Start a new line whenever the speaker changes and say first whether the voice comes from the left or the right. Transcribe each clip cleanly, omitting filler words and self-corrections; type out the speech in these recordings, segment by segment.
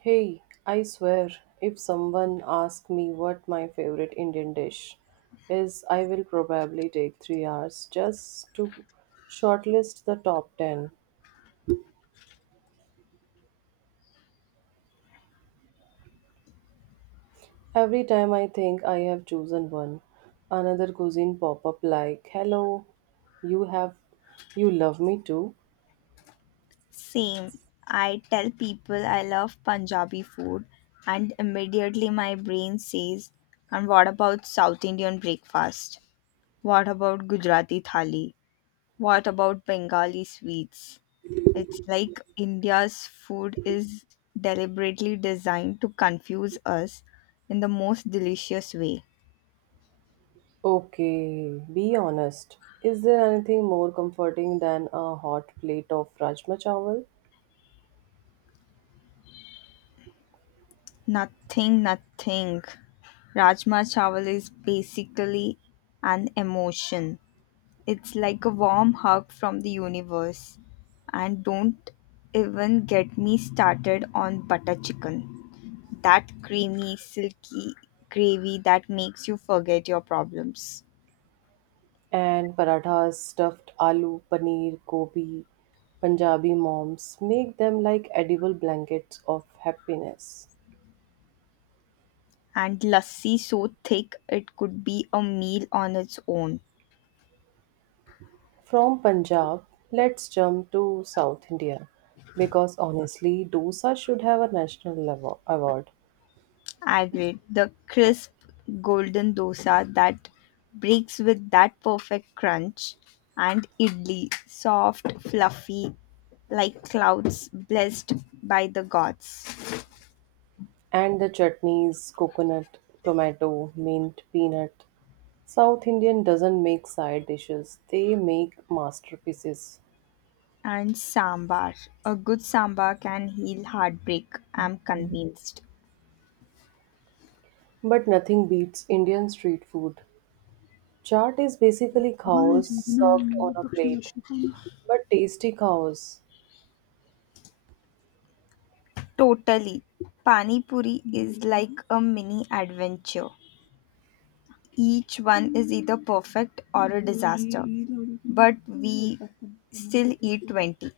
right: Hey, I swear, if someone asks me what my favorite Indian dish is, I will probably take 3 hours just to shortlist the top 10. Every time I think I have chosen one, another cuisine pop up like, hello, you have, you love me too.
left: Same. I tell people I love Punjabi food, and immediately my brain says, and what about South Indian breakfast? What about Gujarati thali? What about Bengali sweets? It's like India's food is deliberately designed to confuse us in the most delicious way.
right: Okay, be honest. Is there anything more comforting than a hot plate of rajma chawal?
left: Nothing, nothing. Rajma chawal is basically an emotion. It's like a warm hug from the universe. And don't even get me started on butter chicken. That creamy, silky gravy that makes you forget your problems.
right: And parathas, stuffed aloo, paneer, gobi, Punjabi moms make them like edible blankets of happiness.
left: And lassi so thick it could be a meal on its own.
right: From Punjab, let's jump to South India because honestly, dosa should have a national level award.
left: Agreed. The crisp golden dosa that breaks with that perfect crunch and idli, soft, fluffy, like clouds blessed by the gods.
right: And the chutneys, coconut, tomato, mint, peanut. South Indian doesn't make side dishes, they make masterpieces.
left: And sambar. A good sambar can heal heartbreak, I'm convinced.
right: But nothing beats Indian street food. Chaat is basically cows served on a plate, but tasty cows.
left: Totally. Pani puri is like a mini adventure. Each one is either perfect or a disaster. But we still eat 20.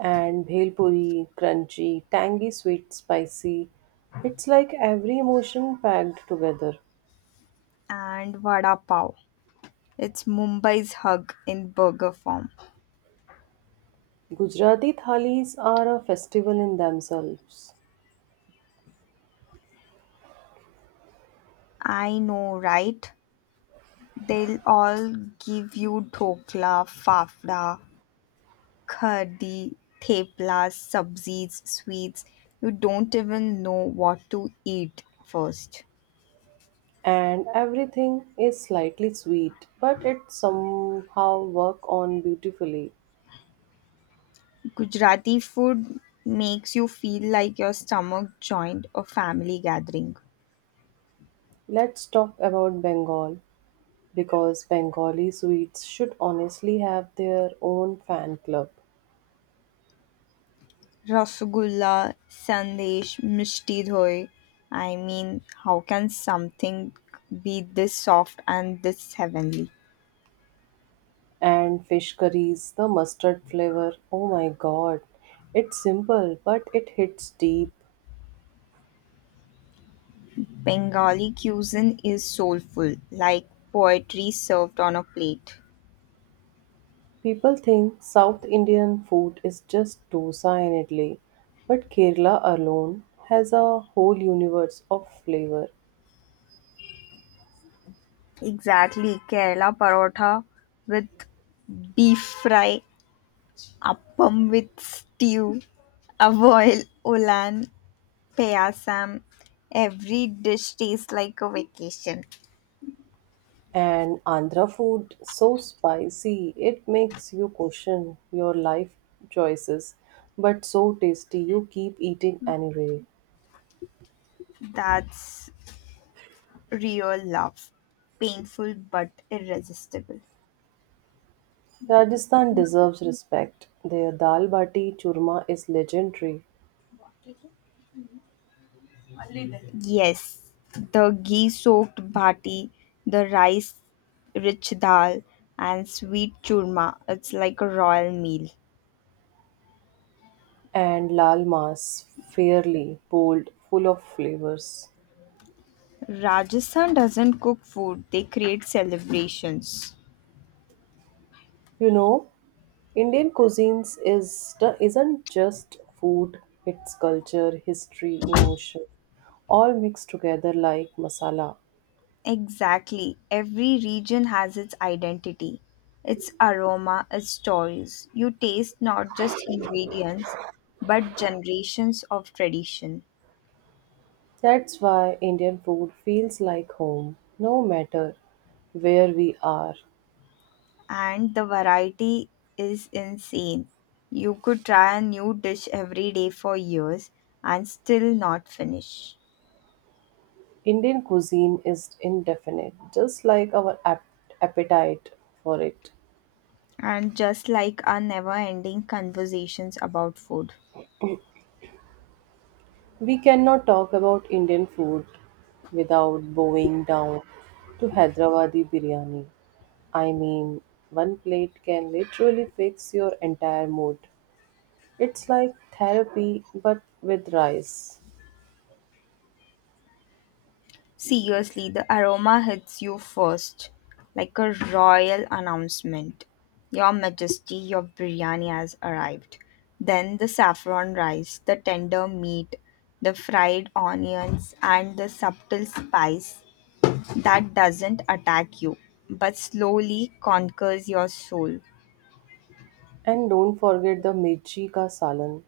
right: And bhel puri, crunchy, tangy, sweet, spicy. It's like every emotion packed together.
left: And vada pav. It's Mumbai's hug in burger form.
right: Gujarati thalis are a festival in themselves,
left: I know, right? They'll all give you dhokla, fafda, khadi, thepla, subzis, sweets. You don't even know what to eat first.
right: and everything is slightly sweet, but it somehow work on beautifully.
left: Gujarati food makes you feel like your stomach joined a family gathering.
right: Let's talk about Bengal because Bengali sweets should honestly have their own fan club.
left: Rasgulla, Sandesh, Mishti Doi. I mean, how can something be this soft and this heavenly?
right: And fish curries, the mustard flavor. Oh my god. It's simple, but it hits deep.
left: Bengali cuisine is soulful, like poetry served on a plate.
right: People think South Indian food is just dosa and idli, but Kerala alone has a whole universe of flavor.
left: Exactly, Kerala parotha with beef fry, appam with stew, avoil, ulan, payasam. Every dish tastes like a vacation.
right: And Andhra food so spicy, it makes you question your life choices, but so tasty you keep eating anyway.
left: That's real love, painful but irresistible.
right: Rajasthan deserves respect. Their dal bati churma is legendary.
left: Yes, the ghee soaked bhati, the rice rich dal, and sweet churma. It's like a royal meal.
right: And lal mas, fairly bold, full of flavors.
left: Rajasthan doesn't cook food, they create celebrations.
right: You know, Indian cuisines is isn't just food; it's culture, history, emotion, all mixed together like masala.
left: Exactly. Every region has its identity, its aroma, its stories. You taste not just ingredients, but generations of tradition.
right: That's why Indian food feels like home, no matter where we are.
left: And the variety is insane. You could try a new dish every day for years and still not finish.
right: Indian cuisine is indefinite, just like our appetite for it.
left: And just like our never ending conversations about food.
right: We cannot talk about Indian food without bowing down to Hyderabadi biryani. I mean, one plate can literally fix your entire mood. It's like therapy but with rice.
left: Seriously, the aroma hits you first, like a royal announcement. Your Majesty, your biryani has arrived. Then the saffron rice, the tender meat, the fried onions, and the subtle spice that doesn't attack you, but slowly conquers your soul.
right: And don't forget the mirchi ka salan,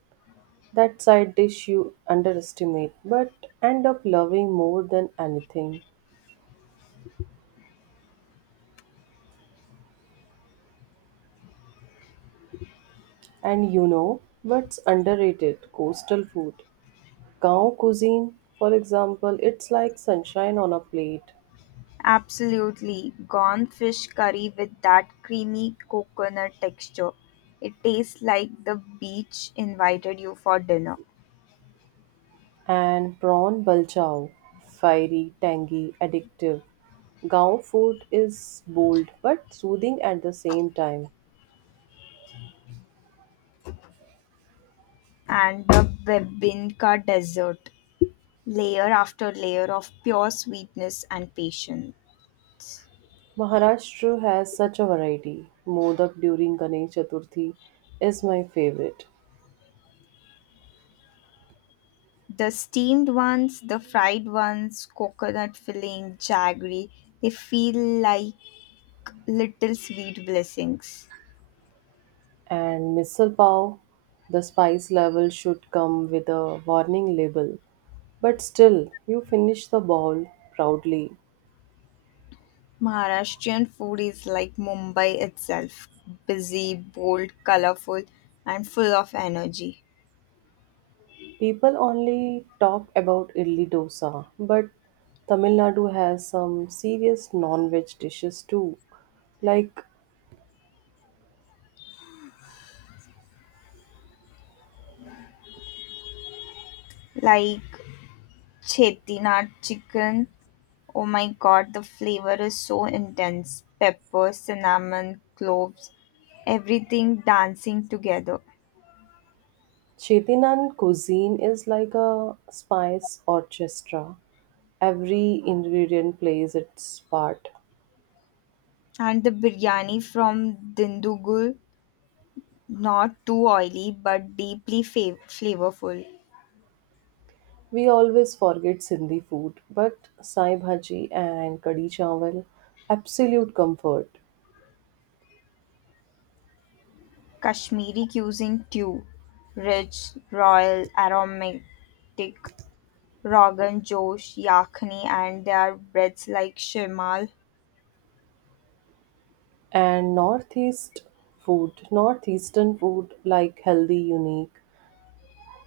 right: that side dish you underestimate but end up loving more than anything. And you know what's underrated? Coastal food. Gao cuisine, for example, it's like sunshine on a plate.
left: Absolutely. Gone fish curry with that creamy coconut texture. It tastes like the beach invited you for dinner.
right: And prawn balchao, fiery, tangy, addictive. Gao food is bold but soothing at the same time.
left: And the Bebinka dessert. Layer after layer of pure sweetness and patience.
right: Maharashtra has such a variety. Modak during Ganesh Chaturthi is my favorite.
left: The steamed ones, the fried ones, coconut filling, jaggery, they feel like little sweet blessings.
right: And misal pav, the spice level should come with a warning label. But still, you finish the bowl proudly.
left: Maharashtrian food is like Mumbai itself, busy, bold, colorful, and full of energy.
right: People only talk about idli dosa, but Tamil Nadu has some serious non-veg dishes too. Like
left: Like Chettinad chicken, oh my god, the flavor is so intense, pepper, cinnamon, cloves, everything dancing together.
right: Chettinad cuisine is like a spice orchestra. Every ingredient plays its part.
left: And the biryani from Dindugul, not too oily but deeply flavorful.
right: We always forget Sindhi food, but Sai Bhaji and Kadi Chawal, absolute comfort.
left: Kashmiri cuisine too, rich, royal, aromatic, Rogan Josh, Yakhni and their breads like Shimal.
right: And Northeast food, Northeastern food like healthy, unique.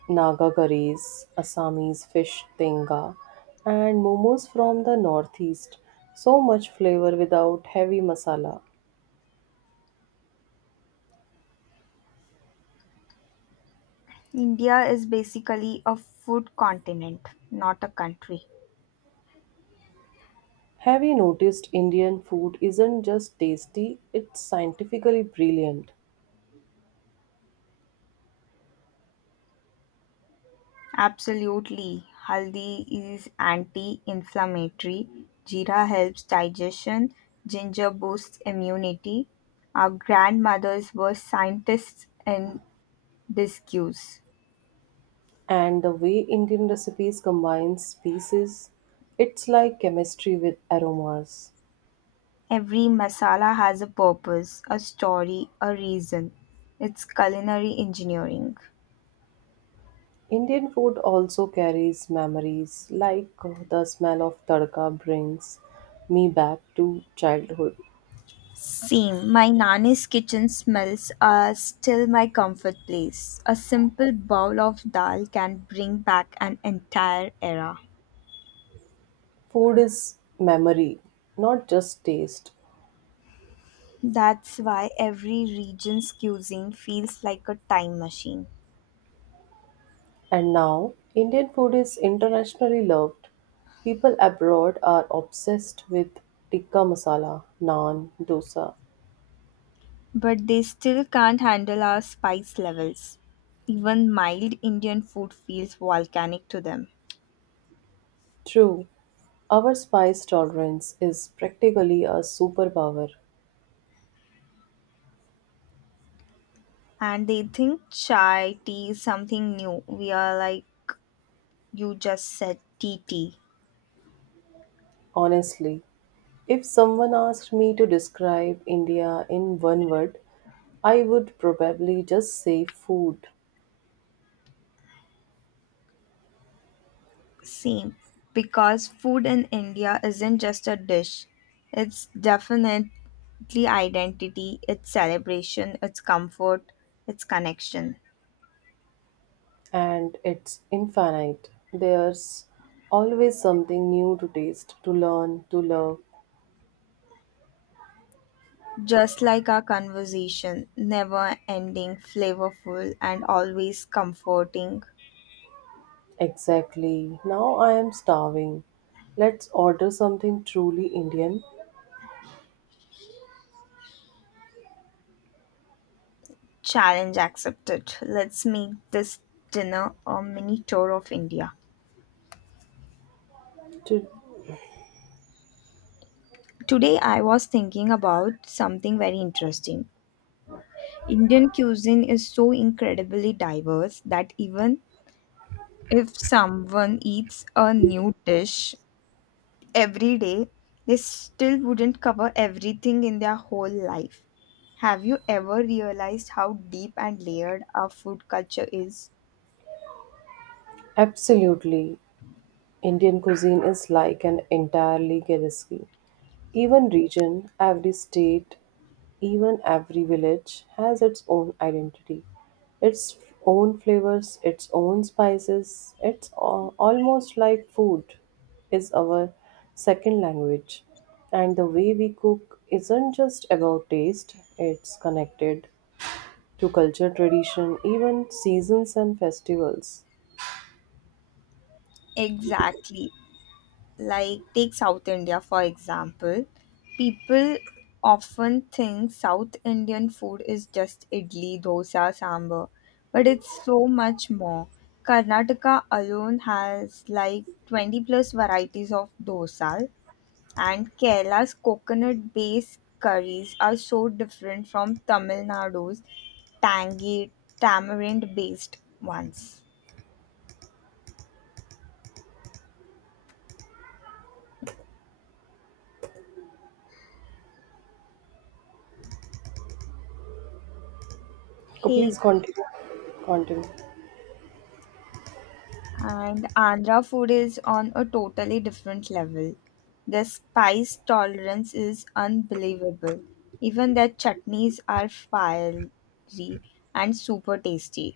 right: Naga curries, Assamese fish tenga, and momos from the northeast. So much flavor without heavy masala.
left: India is basically a food continent, not a country.
right: Have you noticed Indian food isn't just tasty, it's scientifically brilliant.
left: Absolutely. Haldi is anti inflammatory. Jeera helps digestion. Ginger boosts immunity. Our grandmothers were scientists in disguise.
right: And the way Indian recipes combine species, it's like chemistry with aromas.
left: Every masala has a purpose, a story, a reason. It's culinary engineering.
right: Indian food also carries memories, like the smell of tadka brings me back to childhood.
left: Same. My nanny's kitchen smells are still my comfort place. A simple bowl of dal can bring back an entire era.
right: Food is memory, not just taste.
left: That's why every region's cuisine feels like a time machine.
right: And now, Indian food is internationally loved. People abroad are obsessed with tikka masala, naan, dosa.
left: But they still can't handle our spice levels. Even mild Indian food feels volcanic to them.
right: True, our spice tolerance is practically a superpower.
left: And they think chai tea is something new. We are like, you just said tea tea.
right: Honestly, if someone asked me to describe India in one word, I would probably just say food.
left: Same, because food in India isn't just a dish, it's definitely identity, it's celebration, it's comfort, it's connection.
right: And it's infinite. There's always something new to taste, to learn, to love.
left: Just like our conversation, never ending, flavorful, and always comforting.
right: Exactly. Now I am starving. Let's order something truly Indian.
left: Challenge accepted. Let's make this dinner a mini tour of India.
right: To
left: Today, I was thinking about something very interesting. Indian cuisine is so incredibly diverse that even if someone eats a new dish every day, they still wouldn't cover everything in their whole life. Have you ever realized how deep and layered our food culture is?
right: absolutely. Indian cuisine is like an entirely recipe. Even region, every state, even every village has its own identity, its own flavors, its own spices. It's almost like food is our second language. And the way we cook isn't just about taste, it's connected to culture, tradition, even seasons and festivals.
left: Exactly. Like take South India for example, people often think South Indian food is just idli dosa sambar, but it's so much more. Karnataka alone has like 20 plus varieties of dosa, and Kerala's coconut based curries are so different from Tamil Nadu's tangy tamarind based ones.
right: Oh, please
left: Hey
right: continue. Continue.
left: And Andhra food is on a totally different level. Their spice tolerance is unbelievable. Even their chutneys are fiery and super tasty.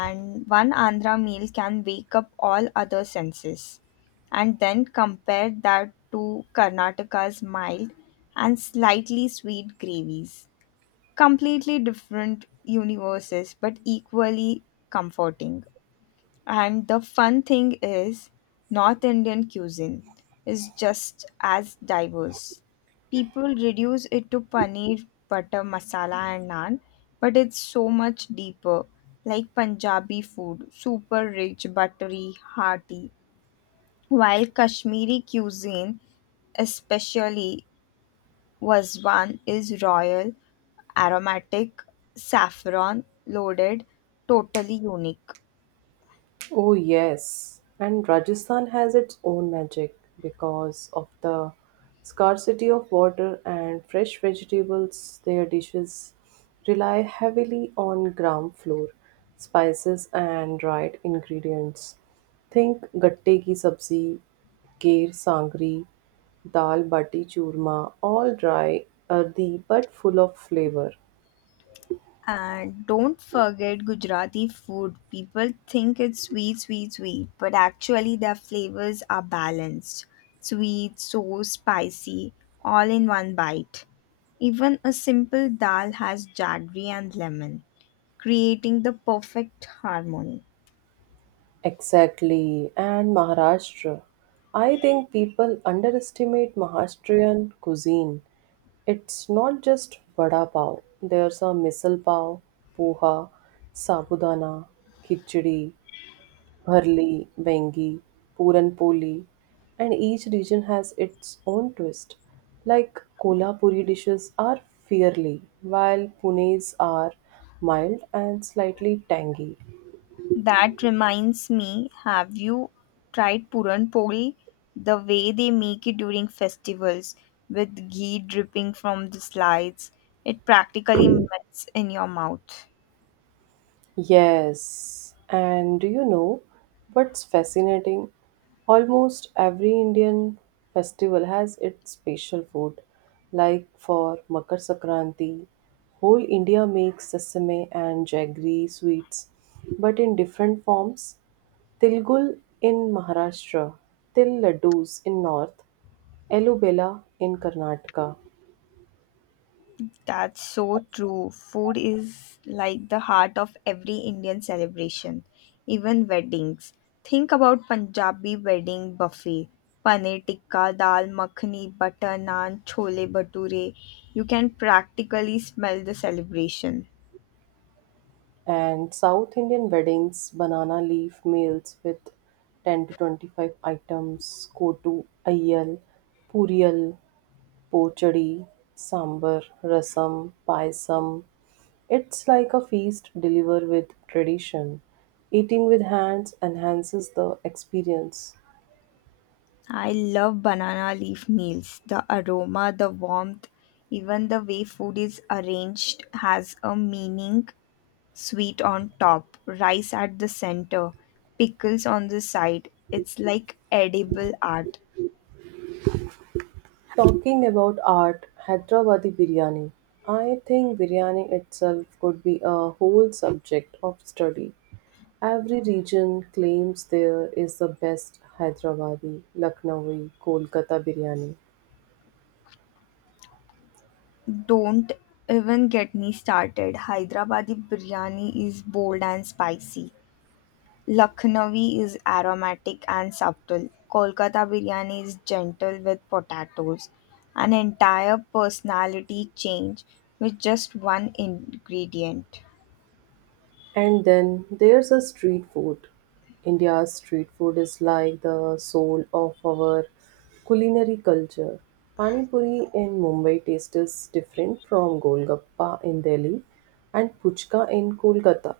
left: And one Andhra meal can wake up all other senses. And then compare that to Karnataka's mild and slightly sweet gravies. Completely different universes, but equally comforting. And the fun thing is, North Indian cuisine is just as diverse. People reduce it to paneer, butter, masala, and naan, but it's so much deeper. Like Punjabi food, super rich, buttery, hearty. While Kashmiri cuisine, especially Wazwan, is royal, aromatic, saffron loaded, totally unique.
right: Oh, yes. And Rajasthan has its own magic because of the scarcity of water and fresh vegetables. Their dishes rely heavily on ground floor spices and dried ingredients. Think gatte ki sabzi, kher sangri, dal bati churma, all dry, earthy but full of flavor.
left: And don't forget Gujarati food. People think it's sweet, sweet, sweet, but actually their flavors are balanced. Sweet, so spicy, all in one bite. Even a simple dal has jaggery and lemon, creating the perfect harmony.
right: Exactly, and Maharashtra. I think people underestimate Maharashtrian cuisine. It's not just vada pav. There's a misal pav, poha, sabudana, khichdi, bharli, bengi, puran poli, and each region has its own twist. Like Kolhapuri dishes are fiery, while Pune's are mild and slightly tangy.
left: That reminds me, have you tried Puran Poli? The way they make it during festivals with ghee dripping from the slides, it practically melts in your mouth.
right: Yes, and do you know what's fascinating? Almost every Indian festival has its special food. Like for Makar Sankranti, whole India makes sesame and jaggery sweets, but in different forms. Tilgul in Maharashtra, Til Laddus in North, Elubela in Karnataka.
left: That's so true. Food is like the heart of every Indian celebration, even weddings. Think about Punjabi wedding buffet. Paneer tikka, dal makhani, butter naan, chole bhature. You can practically smell the celebration.
right: And South Indian weddings, banana leaf meals with 10 to 25 items, kotu, ayyal, puriyal, pochadi, sambar, rasam, payasam. It's like a feast delivered with tradition. Eating with hands enhances the experience.
left: I love banana leaf meals. The aroma, the warmth, even the way food is arranged has a meaning. Sweet on top, rice at the center, pickles on the side. It's like edible art.
right: Talking about art, Hyderabadi biryani. I think biryani itself could be a whole subject of study. Every region claims there is the best Hyderabadi, Lucknowi, Kolkata biryani.
left: Don't even get me started. Hyderabadi biryani is bold and spicy. Lucknowi is aromatic and subtle. Kolkata biryani is gentle with potatoes. An entire personality change with just one ingredient.
right: And then there's a street food. India's street food is like the soul of our culinary culture. Pani Puri in Mumbai tastes different from Golgappa in Delhi and Puchka in Kolkata.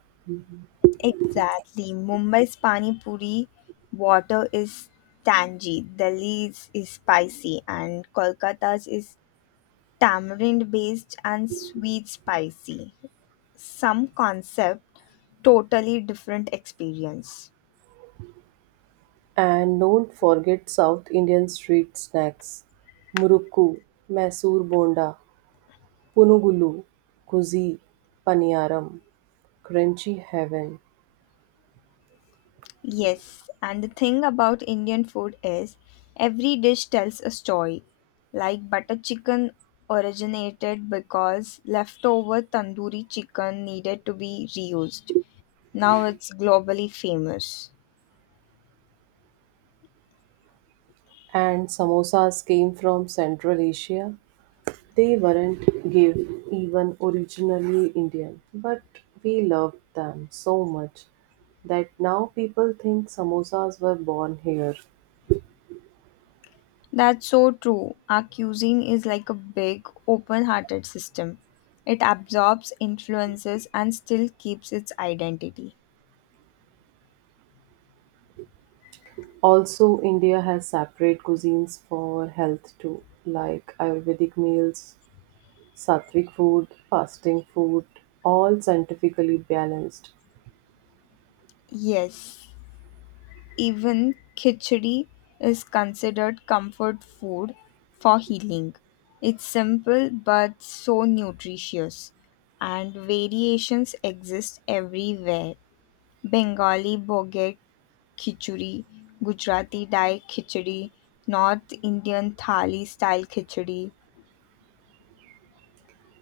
left: Exactly. Mumbai's pani puri water is tangy, Delhi's is spicy, and Kolkata's is tamarind based and sweet spicy. Some concept, totally different experience.
right: And don't forget South Indian street snacks. Murukku, Mysore Bonda, Punugulu, Kuzi, Paniyaram, Crunchy Heaven.
left: Yes, and the thing about Indian food is every dish tells a story. Like butter chicken originated because leftover tandoori chicken needed to be reused. Now it's globally famous.
right: And samosas came from Central Asia. They weren't give even originally Indian, but we loved them so much that now people think samosas were born here.
left: That's so true. Our cuisine is like a big, open hearted system. It absorbs influences and still keeps its identity.
right: Also, India has separate cuisines for health too, like Ayurvedic meals, sattvic food, fasting food, all scientifically balanced.
left: Yes, even khichdi is considered comfort food for healing. It's simple but so nutritious, and variations exist everywhere. Bengali boget khichdi, Gujarati dal khichdi, North Indian thali style khichdi.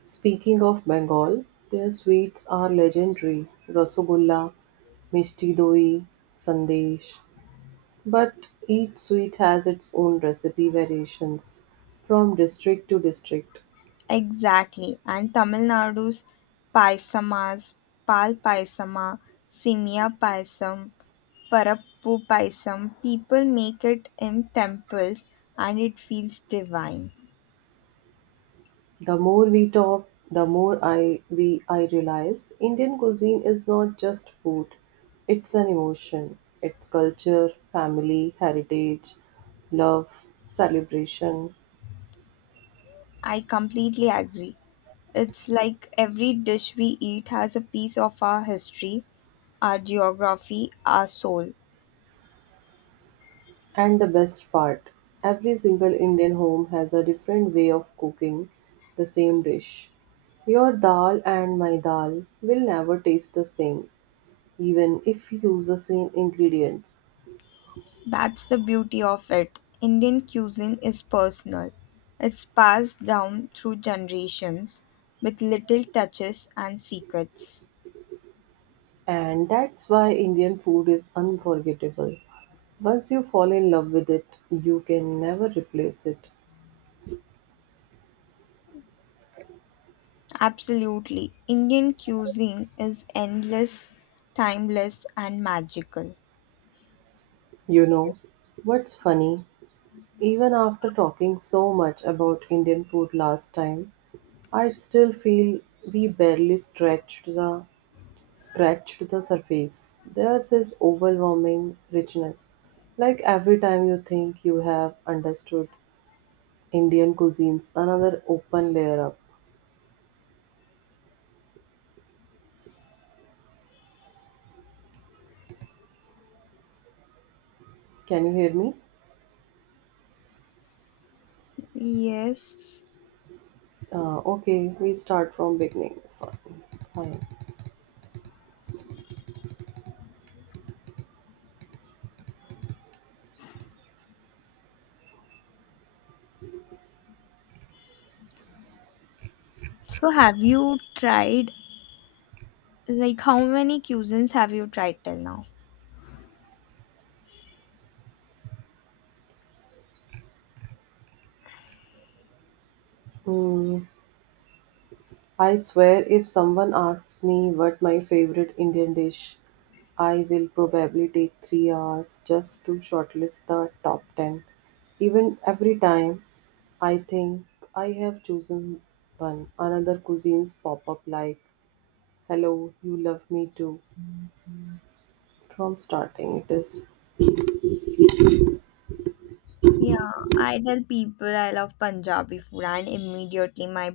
right: Speaking of Bengal, their sweets are legendary Rasagulla, Mishti Doi, Sandesh. But each sweet has its own recipe variations from district to district.
left: Exactly. And Tamil Nadu's paisamas, pal paisama, simya paisam, parappu paisam, people make it in temples and it feels divine.
right: The more we talk, the more I realize Indian cuisine is not just food. It's an emotion. It's culture, family, heritage, love, celebration.
left: I completely agree. It's like every dish we eat has a piece of our history, our geography, our soul.
right: And the best part, every single Indian home has a different way of cooking the same dish. Your dal and my dal will never taste the same, even if you use the same ingredients.
left: That's the beauty of it. Indian cuisine is personal. It's passed down through generations with little touches and secrets.
right: And that's why Indian food is unforgettable. Once you fall in love with it, you can never replace it.
left: Absolutely. Indian cuisine is endless, timeless, and magical.
right: You know, what's funny? Even after talking so much about Indian food last time, I still feel we barely stretched the scratched the surface. There's this overwhelming richness. Like every time you think you have understood Indian cuisines, another open layer up. Can you hear me?
left: Yes.
right: Okay, we start from beginning. Fine. Fine.
left: So, have you tried, like, how many cuisines have you tried till now?
right: Hmm, I swear, if someone asks me what my favorite Indian dish I will probably take 3 hours just to shortlist the top 10. Even every time I think I have chosen one, another cuisines pop up like, hello, you love me too, from starting. It is
left: Yeah, I tell people I love Punjabi food, and immediately my